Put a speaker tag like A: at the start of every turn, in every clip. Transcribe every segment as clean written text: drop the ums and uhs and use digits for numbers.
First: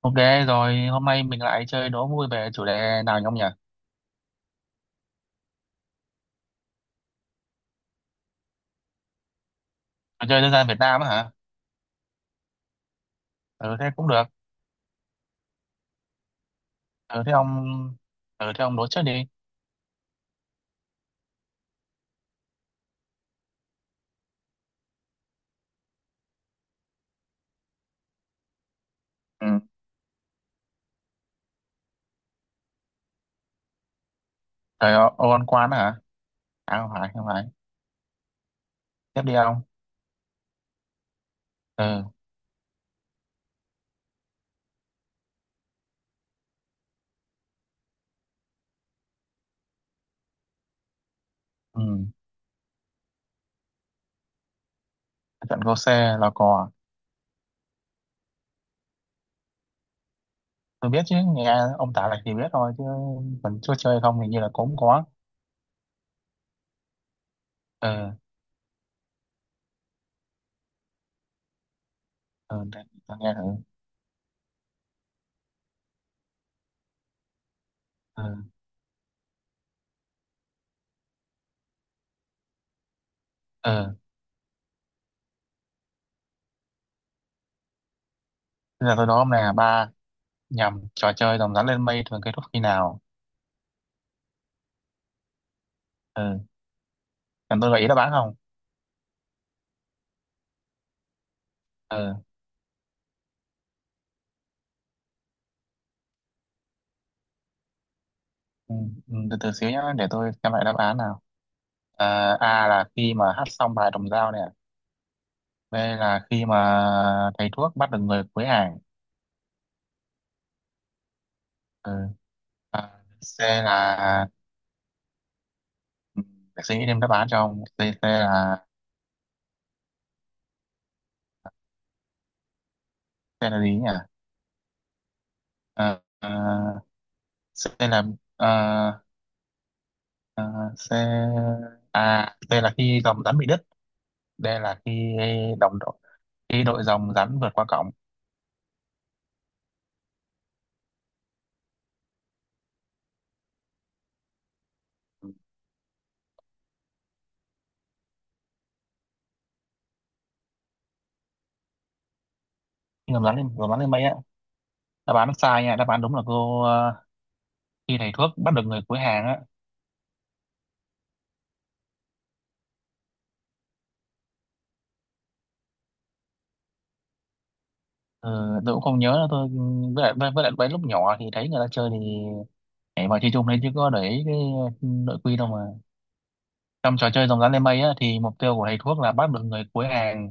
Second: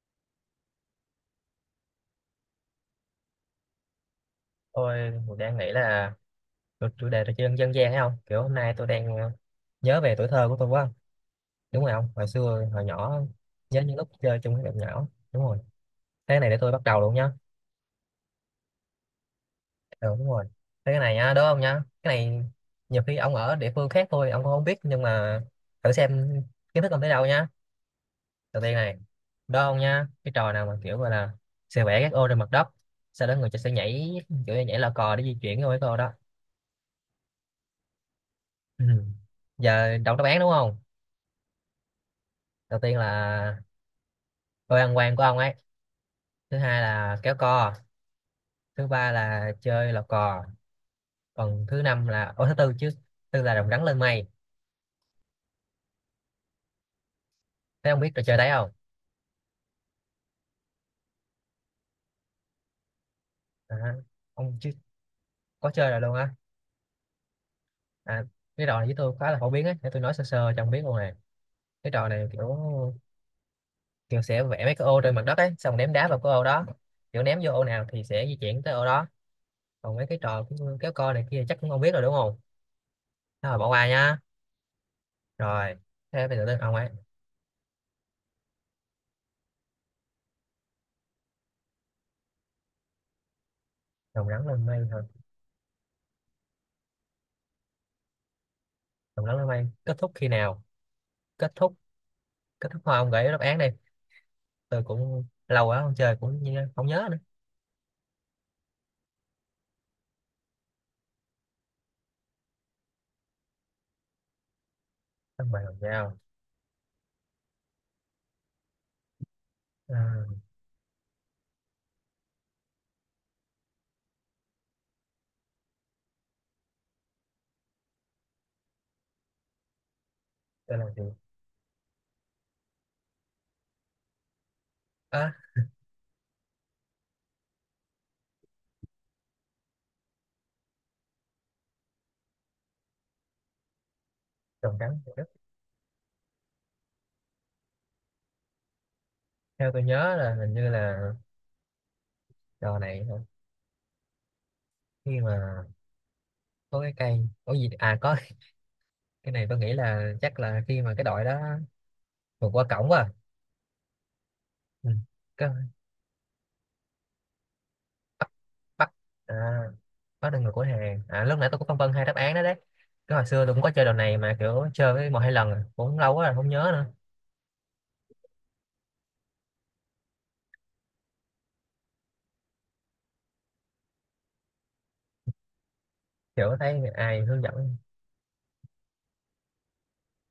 A: Ok rồi, hôm nay mình lại chơi đố vui về chủ đề nào nhỉ ông nhỉ?
B: Tôi đang nghĩ là chủ chủ đề trò chơi dân dân gian ấy không? Kiểu hôm nay tôi đang nhớ về
A: Trò
B: tuổi
A: chơi
B: thơ
A: dân
B: của
A: gian
B: tôi
A: Việt
B: quá.
A: Nam á hả?
B: Đúng rồi không? Hồi xưa, hồi nhỏ,
A: Ừ
B: nhớ
A: thế
B: những
A: cũng
B: lúc
A: được.
B: chơi chung với bạn nhỏ. Đúng rồi. Cái này để tôi bắt đầu luôn
A: Ừ
B: nhá.
A: thế ông ừ thế ông đố trước đi.
B: Ừ, đúng rồi. Cái này nhá, đúng không nhá? Cái này nhiều khi ông ở địa phương khác thôi, ông cũng không biết. Nhưng mà thử xem kiến thức ông tới đâu nhá. Đầu tiên này,
A: Ừ.
B: đó không nhá? Cái trò nào mà kiểu gọi là sẽ vẽ các ô trên mặt đất. Sau đó người ta sẽ nhảy, kiểu như nhảy lò
A: Trời ơi,
B: cò để
A: ô
B: di
A: ăn
B: chuyển cái ô
A: quán á
B: cái ô
A: hả?
B: đó.
A: À không phải, không phải.
B: Ừ.
A: Tiếp đi ông.
B: Giờ đọc đáp án đúng không?
A: Ừ.
B: Đầu tiên là tôi ăn quan của ông ấy, thứ hai là kéo co, thứ ba là chơi lò cò, còn thứ
A: Ừ.
B: năm là ô thứ tư chứ, tư là rồng rắn lên mây.
A: Trận Cô Xe là cò.
B: Thế ông biết trò chơi đấy không?
A: Tôi biết chứ, nghe ông tả lại thì biết thôi chứ còn chưa
B: à,
A: chơi không thì như là
B: ông chứ
A: cũng có.
B: có chơi rồi luôn á.
A: Ừ.
B: à, cái trò này với tôi khá là phổ biến ấy, để tôi nói sơ sơ cho ông biết luôn này. Cái trò này kiểu,
A: Ừ để tôi nghe thử.
B: kiểu sẽ vẽ mấy cái ô trên mặt đất ấy, xong ném đá vào cái ô đó, kiểu ném vô ô nào thì sẽ di
A: Ừ.
B: chuyển tới ô đó. Còn mấy cái trò kiểu kéo co này kia chắc cũng không biết rồi đúng không? Thôi mà bỏ qua
A: Ừ.
B: nhá. Rồi, thế bây giờ đến ông ấy.
A: Bây giờ tôi đố ông này là ba, nhầm, trò chơi rồng rắn lên mây thường kết thúc khi nào?
B: Rồng rắn lên mây thôi.
A: Ừ. Cần tôi gợi ý đáp án không?
B: Rồng rắn lên mây kết thúc khi nào? Kết thúc,
A: Ừ.
B: kết thúc thôi ông gửi đáp án đi, tôi cũng lâu quá không chơi cũng không nhớ nữa.
A: Ừ, ừ, từ từ xíu nhá, để tôi xem lại đáp án nào. À, A là khi mà hát xong bài đồng dao nè,
B: Xong bài
A: B
B: đồng dao.
A: là khi mà thầy thuốc bắt được người cuối hàng.
B: à,
A: Ừ. À, C là, ừ, để suy nghĩ thêm đáp án cho ông. C, C là
B: tôi làm gì?
A: C là gì nhỉ?
B: à,
A: À, à, C là, à, C, à, C là khi dòng rắn bị đứt. D
B: Trồng
A: là khi
B: trắng thì đất.
A: đồng đội, khi đội dòng rắn vượt qua cổng.
B: Theo tôi nhớ là hình như là trò này hả? Khi
A: Ừ,
B: mà có cái cây có gì à có cái này tôi nghĩ là chắc là khi mà cái đội đó vượt qua cổng quá.
A: khi dòng rắn lên, dòng rắn lên mây á.
B: Ừ.
A: Đáp án nó
B: Cái,
A: sai nha, đáp án đúng là cô, khi thầy
B: bắt,
A: thuốc bắt được người
B: bắt.
A: cuối hàng
B: à,
A: á.
B: Bắt được người của hàng, à lúc nãy tôi cũng phân vân hai đáp án đó đấy. Cái hồi xưa tôi cũng có chơi đồ này mà kiểu chơi với một hai lần à, cũng lâu quá rồi không nhớ nữa.
A: Ờ, tôi cũng không nhớ nữa. Tôi với lại, với lại mấy lúc nhỏ thì thấy người ta chơi thì nhảy vào chơi chung đấy, chứ có để ý cái nội quy đâu mà.
B: Kiểu thấy
A: Trong trò
B: ai
A: chơi dòng
B: hướng
A: rắn lên
B: dẫn.
A: mây á thì mục tiêu của thầy thuốc là bắt được người cuối hàng,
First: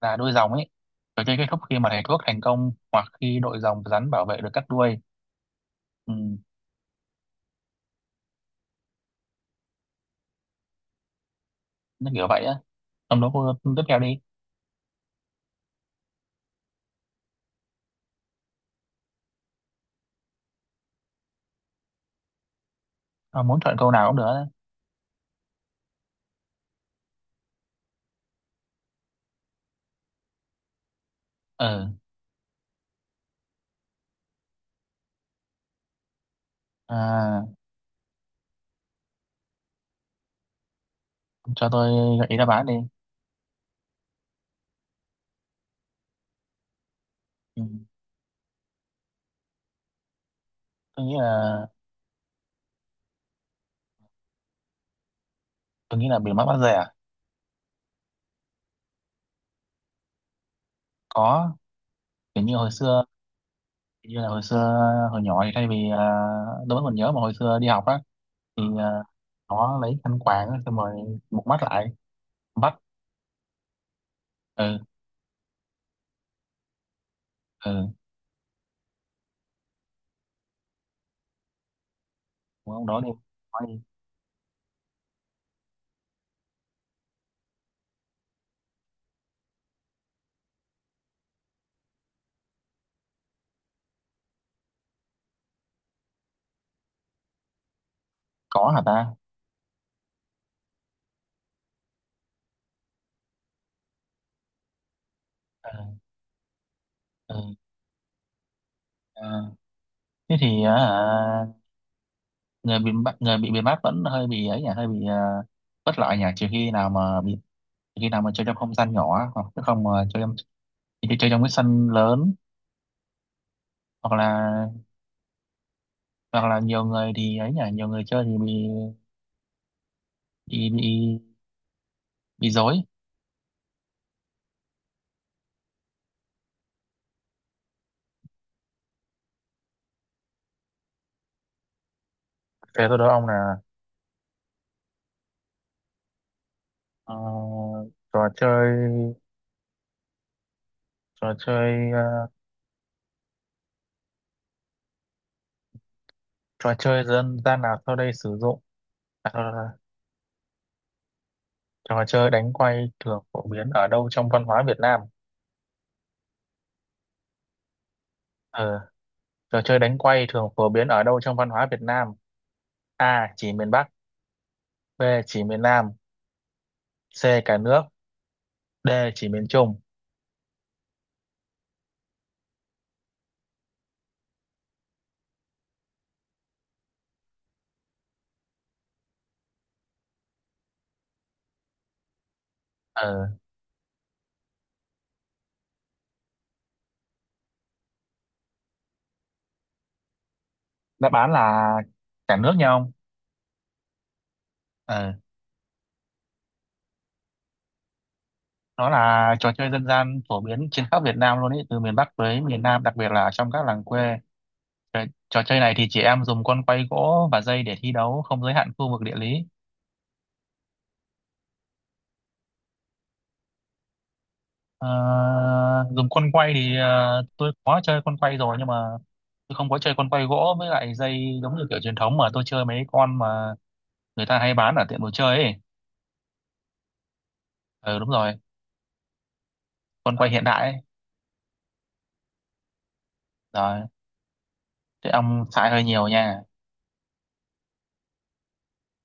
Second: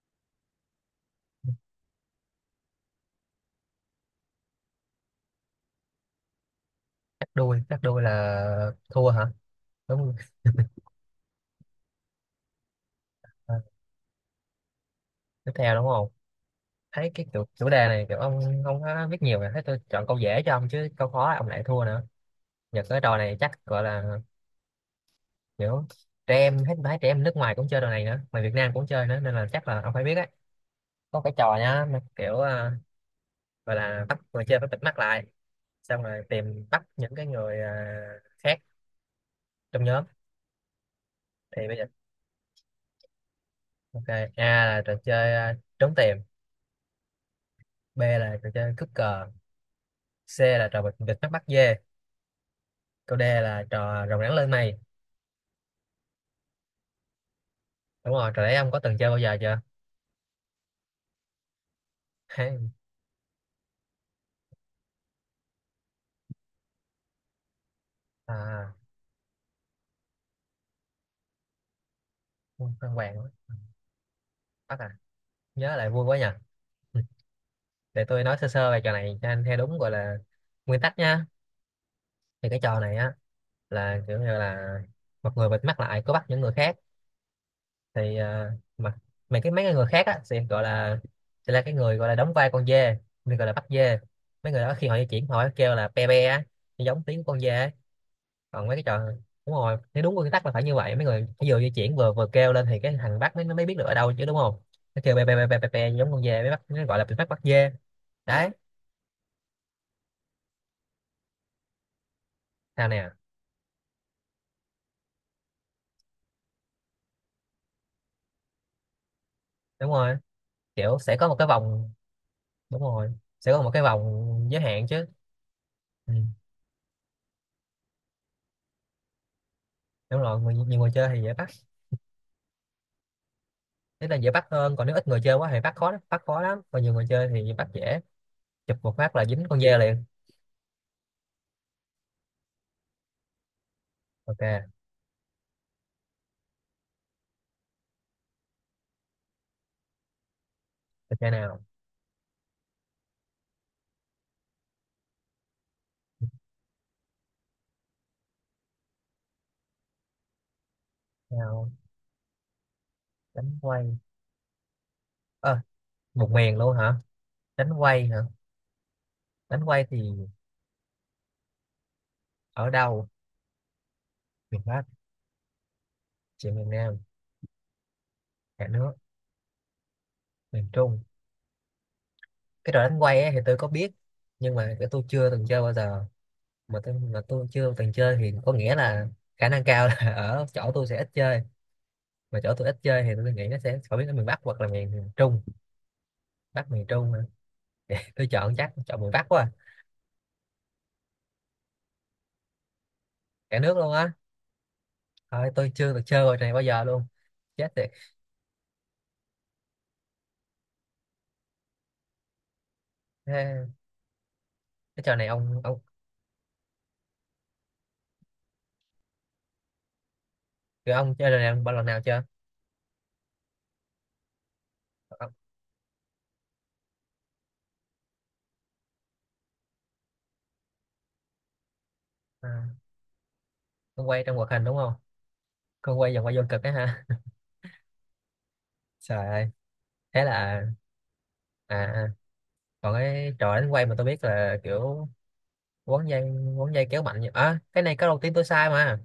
A: là đuôi rồng ấy. Trò chơi kết thúc khi mà thầy thuốc thành công, hoặc khi đội rồng rắn bảo vệ được cắt đuôi. Ừ,
B: Cắt đuôi, cắt đuôi là thua hả? Đúng rồi.
A: nó kiểu vậy á. Trong đó cô
B: À,
A: tiếp theo đi.
B: tiếp theo đúng không? Thấy cái chủ đề này kiểu ông không có biết nhiều rồi, thấy tôi chọn câu dễ cho ông chứ câu khó ông lại thua nữa. Giờ cái trò này
A: À, muốn
B: chắc
A: chọn
B: gọi
A: câu nào cũng
B: là
A: được á.
B: kiểu trẻ em hết, phải trẻ em nước ngoài cũng chơi trò này nữa mà Việt Nam cũng chơi nữa nên là chắc là ông phải biết á. Có cái trò nhá
A: Ừ.
B: mà kiểu gọi là bắt người chơi phải bịt mắt lại, xong rồi tìm bắt những cái
A: À,
B: người khác trong nhóm. Thì
A: cho
B: bây giờ,
A: tôi gợi ý đáp án đi.
B: ok, A là trò chơi trốn tìm,
A: Ừ.
B: B là trò chơi cướp cờ, C là trò bịt
A: tôi nghĩ
B: bịt mắt bắt
A: là
B: dê, câu D là trò rồng rắn lên mây.
A: tôi nghĩ là bị mắc bắt rẻ.
B: Đúng rồi trò đấy ông có từng chơi bao giờ chưa?
A: Có, kiểu như hồi xưa, như là hồi xưa, hồi nhỏ thì thay vì, đối với mình nhớ mà hồi xưa đi học á thì,
B: À
A: nó lấy khăn quàng á, xong rồi một mắt lại
B: quân
A: bắt.
B: phan hoàng.
A: Ừ.
B: Bắt à, nhớ lại vui quá nhỉ. Ừ,
A: Ừ,
B: để tôi nói sơ sơ về trò này cho anh theo đúng gọi là nguyên tắc nha. Thì cái trò
A: ông
B: này
A: đó đi.
B: á
A: Nói đi.
B: là kiểu như là một người bịt mắt lại có bắt những người khác. thì à, mà mà cái mấy cái người khác á sẽ gọi là sẽ là cái người gọi là đóng vai con dê, người gọi là bắt dê. Mấy người đó khi họ di chuyển họ kêu là pe pe á, giống tiếng con dê ấy. Còn
A: Có
B: mấy
A: hả
B: cái trò.
A: ta?
B: Đúng rồi, nếu đúng quy tắc là phải như vậy, mấy người phải vừa di chuyển vừa vừa kêu lên thì cái thằng bắt mới mới biết được ở đâu chứ đúng không? Nó kêu be be be be be,
A: Ừ,
B: be giống con dê mới bắt, nó gọi là bị bắt bắt
A: ừ.
B: dê. Đấy.
A: À, thế thì, à, người
B: Sao
A: bị
B: nè?
A: bắt người bị bị bắt vẫn hơi bị ấy nhỉ, hơi bị, bất lợi nhỉ. Trừ khi nào mà bị, trừ khi nào mà chơi trong không gian nhỏ á, hoặc chứ không
B: Đúng
A: mà
B: rồi,
A: chơi trong,
B: kiểu sẽ
A: chơi,
B: có
A: chơi
B: một
A: trong
B: cái
A: cái sân
B: vòng.
A: lớn,
B: Đúng rồi sẽ có một cái vòng
A: hoặc là,
B: giới hạn chứ. Ừ.
A: hoặc là nhiều người thì ấy nhỉ, nhiều người chơi thì bị,
B: Đúng rồi, người,
A: bị
B: nhiều người chơi
A: bị,
B: thì dễ bắt.
A: bị dối.
B: Thế là dễ bắt hơn, còn nếu ít người chơi quá thì bắt khó lắm, bắt khó lắm, còn nhiều người chơi thì bắt dễ, chụp một phát là dính con dê liền.
A: Thế tôi đố ông là,
B: Ok,
A: ờ, trò chơi,
B: tôi chơi
A: trò
B: nào.
A: chơi ờ, trò chơi dân gian nào sau đây sử dụng, à, thôi, thôi, thôi.
B: Nào,
A: Trò chơi đánh quay thường phổ
B: đánh
A: biến ở
B: quay,
A: đâu trong văn hóa Việt Nam?
B: ờ một miền luôn hả? Đánh quay hả?
A: Ờ, trò
B: Đánh
A: chơi
B: quay thì
A: đánh quay thường phổ biến ở đâu trong văn hóa Việt Nam?
B: ở đâu?
A: A, chỉ miền Bắc.
B: Miền Bắc,
A: B, chỉ miền Nam.
B: chị miền Nam,
A: C, cả nước.
B: cả
A: D,
B: nước,
A: chỉ miền Trung.
B: miền Trung. Cái trò đánh quay ấy thì tôi có biết, nhưng mà cái tôi chưa từng chơi bao giờ. Mà tôi chưa từng chơi thì có nghĩa là khả năng cao là ở chỗ tôi sẽ ít chơi. Mà chỗ tôi ít chơi thì
A: Ờ,
B: tôi nghĩ nó sẽ phổ biến ở miền Bắc hoặc là miền miền Trung. Bắc miền Trung hả? Tôi chọn chắc chọn miền Bắc quá à.
A: đáp án là cả nước nha ông.
B: Cả nước luôn á.
A: Ờ,
B: Thôi tôi chưa được chơi trò này bao giờ luôn. Chết tiệt.
A: nó là trò chơi dân gian phổ biến trên khắp Việt Nam luôn ý, từ miền Bắc tới miền Nam, đặc biệt là trong các
B: Thế
A: làng quê. Trò,
B: cái trò này
A: trò chơi
B: ông
A: này
B: ông
A: thì chị em dùng con quay gỗ và dây để thi đấu, không giới hạn khu vực địa lý.
B: rồi ông chơi trò này bao lần nào chưa?
A: Ờ,
B: Ông,
A: dùng con quay thì, tôi có chơi con quay rồi, nhưng mà tôi không có chơi con quay gỗ với lại dây giống như kiểu truyền thống, mà tôi
B: à,
A: chơi mấy con mà
B: ông quay
A: người
B: trong
A: ta
B: hoạt
A: hay
B: hình
A: bán
B: đúng
A: ở
B: không?
A: tiệm đồ chơi ấy.
B: Con quay vòng quay vô cực á ha.
A: Ừ đúng rồi,
B: Trời ơi.
A: con
B: Thế
A: quay
B: là
A: hiện đại
B: à,
A: ấy.
B: à, còn cái trò đánh
A: Rồi,
B: quay mà tôi biết là kiểu
A: thế ông xài hơi nhiều
B: quấn dây,
A: nha.
B: quấn dây kéo mạnh nhỉ? À, cái này câu đầu tiên tôi sai mà.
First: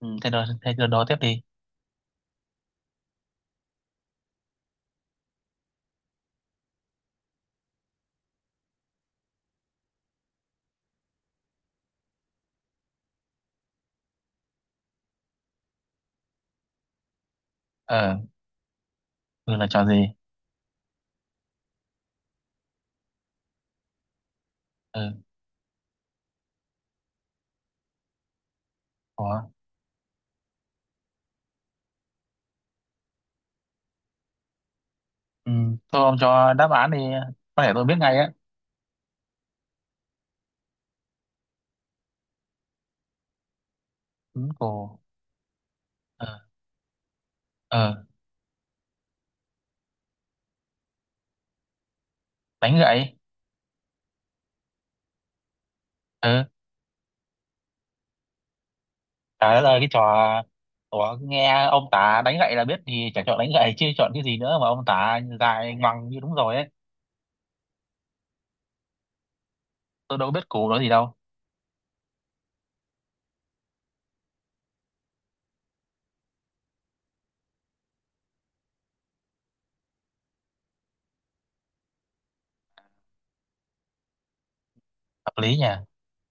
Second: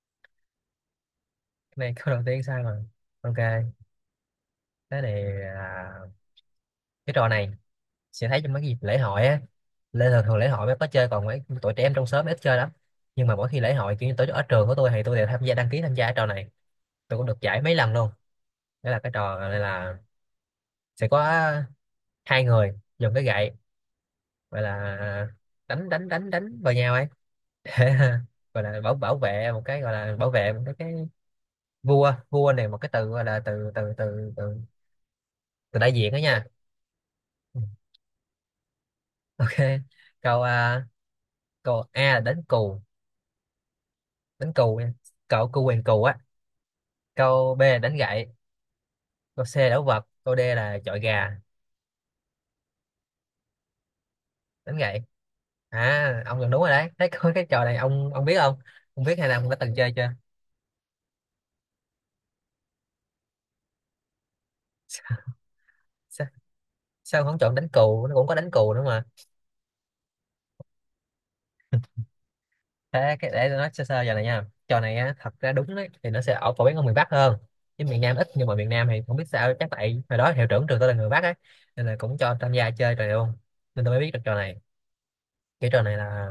A: Ừ, thế đó đó tiếp đi.
B: Cái này câu đầu tiên sai mà. Ok. Cái này là cái trò này sẽ thấy trong mấy cái dịp lễ hội á, lễ thường thường lễ hội mới có chơi, còn mấy tụi trẻ em trong xóm ít chơi lắm. Nhưng mà mỗi khi lễ hội kiểu như tổ ở trường của tôi thì tôi đều tham gia đăng ký tham gia cái trò này, tôi cũng được giải mấy lần luôn.
A: Ờ,
B: Đó là cái trò
A: ừ,
B: này
A: là trò
B: là
A: gì?
B: sẽ có hai người dùng cái gậy gọi
A: Ừ,
B: là đánh đánh đánh đánh vào nhau ấy. Thế ha, gọi là bảo bảo vệ
A: có.
B: một cái, gọi là bảo vệ một cái vua vua này, một cái từ gọi là từ từ từ từ,
A: Ừ,
B: từ đại
A: thôi
B: diện đó
A: ông
B: nha.
A: cho đáp án đi,
B: Ừ,
A: có thể tôi biết ngay á.
B: ok. Câu câu A là đánh cù,
A: Ừ,
B: đánh cù nha,
A: cổ.
B: cậu cù quyền cù á.
A: Ờ,
B: Câu B là đánh
A: ờ,
B: gậy, câu C là đấu vật, câu D là chọi gà.
A: đánh gậy.
B: Đánh gậy. À ông
A: Ừ.
B: gần đúng rồi đấy, thấy có cái trò này ông biết không? Ông biết hay là ông
A: Trời
B: đã
A: đất
B: từng
A: ơi cái
B: chơi
A: trò.
B: chưa?
A: Ủa, nghe ông tả đánh gậy là biết thì chẳng chọn đánh gậy chứ chọn cái gì nữa, mà ông tả dài ngoằng như
B: Sao,
A: đúng rồi ấy.
B: sao ông không chọn đánh cù? Nó cũng có đánh cù nữa.
A: Tôi đâu biết củ đó gì đâu.
B: Thế cái để tôi nói sơ sơ giờ này nha, trò này á thật ra đúng đấy thì nó sẽ ở phổ biến ở miền Bắc hơn chứ miền Nam ít, nhưng mà miền Nam thì không biết sao, chắc tại hồi đó hiệu trưởng trường tôi là người Bắc ấy nên là cũng cho tham gia chơi trò này luôn, nên tôi mới biết được trò này.
A: Hợp lý nhỉ.
B: Cái trò này là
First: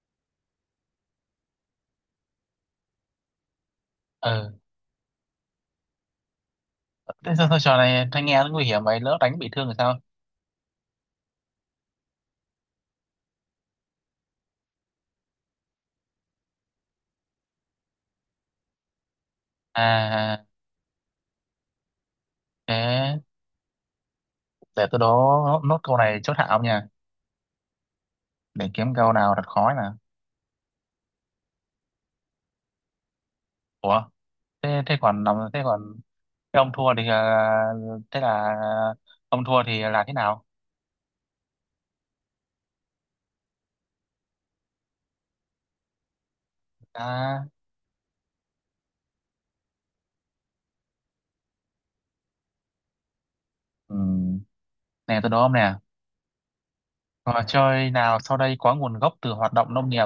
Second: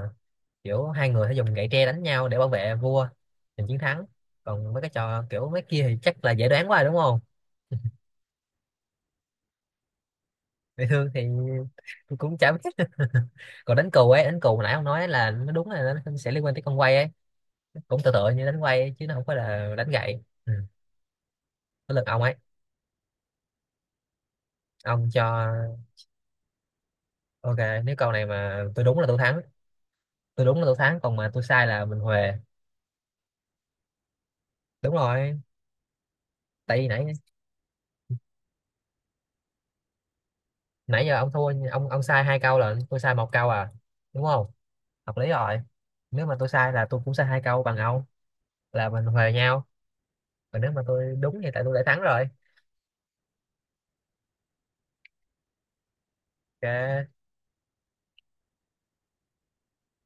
B: kiểu hai người sẽ dùng gậy tre đánh nhau để bảo vệ vua giành chiến thắng.
A: Ừ
B: Còn mấy cái trò kiểu mấy kia thì chắc là dễ đoán quá rồi đúng không?
A: thế sao, sao trò này thanh nghe nó nguy hiểm vậy, lỡ đánh bị thương thì sao?
B: Bị thương thì tôi cũng chả biết. Còn đánh cù ấy, đánh cù hồi nãy ông nói là nó đúng là nó sẽ liên quan tới con quay ấy, cũng tựa tựa như đánh quay ấy, chứ nó không phải là đánh gậy.
A: À
B: Ừ. Tới lượt ông ấy.
A: thế để tôi đố
B: Ông cho,
A: nốt, nốt câu này chốt hạ ông nha.
B: ok. Nếu câu này mà
A: Để
B: tôi
A: kiếm
B: đúng là
A: câu
B: tôi
A: nào
B: thắng,
A: thật khó nè.
B: tôi đúng là tôi thắng, còn mà tôi sai là mình huề.
A: Ủa, thế,
B: Đúng
A: thế còn làm
B: rồi,
A: thế còn thế ông
B: tại vì
A: thua
B: nãy,
A: thì, à, thế là ông thua thì là thế nào?
B: nãy giờ ông thua, ông sai hai câu là tôi sai một câu à, đúng không? Hợp lý rồi. Nếu mà tôi sai là tôi cũng sai hai
A: À,
B: câu bằng ông là mình huề nhau. Còn nếu mà tôi đúng thì tại tôi đã thắng rồi.
A: ừ. Nè tôi đố ông nè.
B: Ok.
A: Trò chơi nào sau đây có nguồn gốc từ hoạt động nông nghiệp?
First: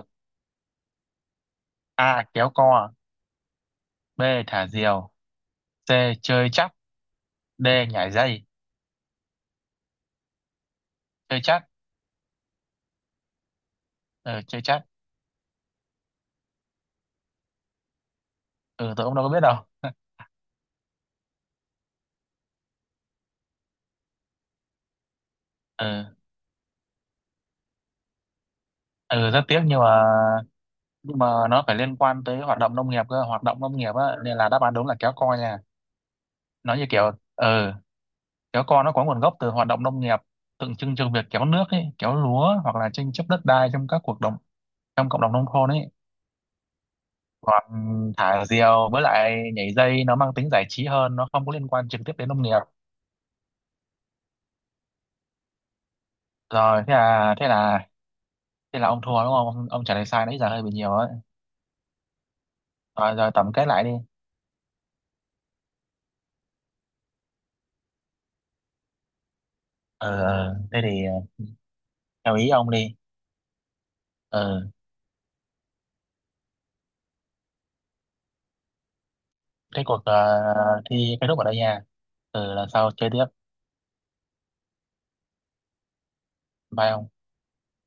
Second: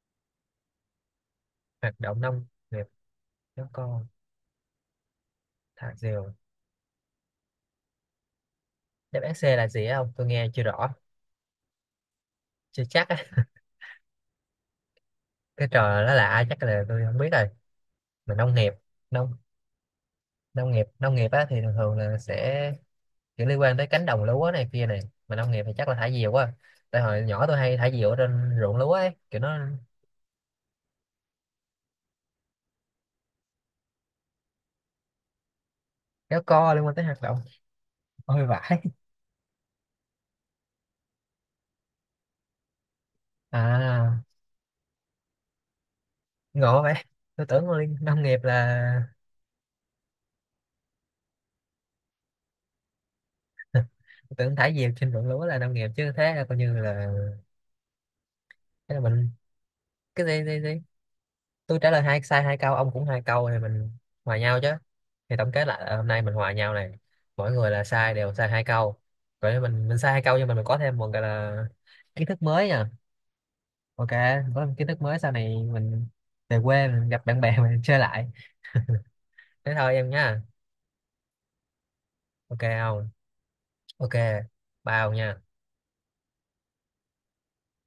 B: Hoạt động
A: A.
B: nông
A: Kéo
B: nghiệp.
A: co.
B: Giống con.
A: B. Thả diều. C.
B: Thạc diều.
A: Chơi chắc. D. Nhảy dây.
B: Đáp án C là gì không? Tôi nghe chưa rõ.
A: Chơi chắc.
B: Chưa chắc á.
A: Ừ, chơi chắc.
B: Cái trò nó lạ chắc là tôi không biết rồi. Mà nông nghiệp,
A: Ừ, tôi cũng đâu có
B: nông
A: biết đâu.
B: nông nghiệp á thì thường thường là sẽ kiểu liên quan tới cánh đồng lúa này kia này. Mà nông nghiệp thì chắc là
A: Ừ,
B: thả diều quá, tại hồi nhỏ tôi hay thả diều ở trên ruộng lúa ấy
A: ừ
B: kiểu
A: rất tiếc,
B: nó.
A: nhưng mà, nhưng mà nó phải liên quan tới hoạt động nông nghiệp cơ, hoạt động nông nghiệp á, nên là đáp án đúng là kéo co nha.
B: Kéo co
A: Nó
B: liên
A: như
B: quan tới
A: kiểu,
B: hoạt động.
A: ừ,
B: Ôi
A: kéo
B: vãi.
A: co nó có nguồn gốc từ hoạt động nông nghiệp, tượng trưng cho việc kéo nước ấy, kéo lúa, hoặc là tranh chấp đất đai trong các cuộc
B: À
A: đồng, trong cộng đồng nông thôn ấy.
B: ngộ vậy. Tôi
A: Còn
B: tưởng là nông nghiệp
A: thả diều với
B: là.
A: lại nhảy dây nó mang tính giải trí hơn, nó không có liên quan trực tiếp đến nông nghiệp.
B: Tôi tưởng thả diều trên ruộng lúa là nông nghiệp chứ. Thế là coi như
A: Rồi thế
B: là
A: là thế là thế là
B: thế
A: ông
B: là
A: thua
B: mình.
A: đúng không ông, ông trả lời
B: cái
A: sai nãy
B: gì
A: giờ
B: gì
A: hơi
B: gì
A: bị nhiều ấy.
B: tôi trả lời hai sai hai câu, ông cũng
A: Rồi
B: hai
A: rồi
B: câu
A: tổng
B: thì
A: kết lại đi.
B: mình hòa nhau chứ. Thì tổng kết lại là hôm nay mình hòa nhau này, mỗi người là sai đều sai hai câu. Vậy mình sai
A: Ờ
B: hai câu nhưng mà
A: ờ,
B: mình có
A: thế
B: thêm
A: thì
B: một cái
A: ờ,
B: là kiến
A: theo
B: thức
A: ý
B: mới
A: ông
B: nha.
A: đi.
B: Ok,
A: Ờ,
B: có kiến thức mới sau này mình về quê mình gặp bạn bè mình chơi lại. Thế
A: thế
B: thôi
A: cuộc,
B: em nha.
A: thi kết thúc ở đây nha. Ờ
B: Ok
A: lần sau
B: không?
A: chơi tiếp.
B: Ok. Bao nha.
A: Bye ông.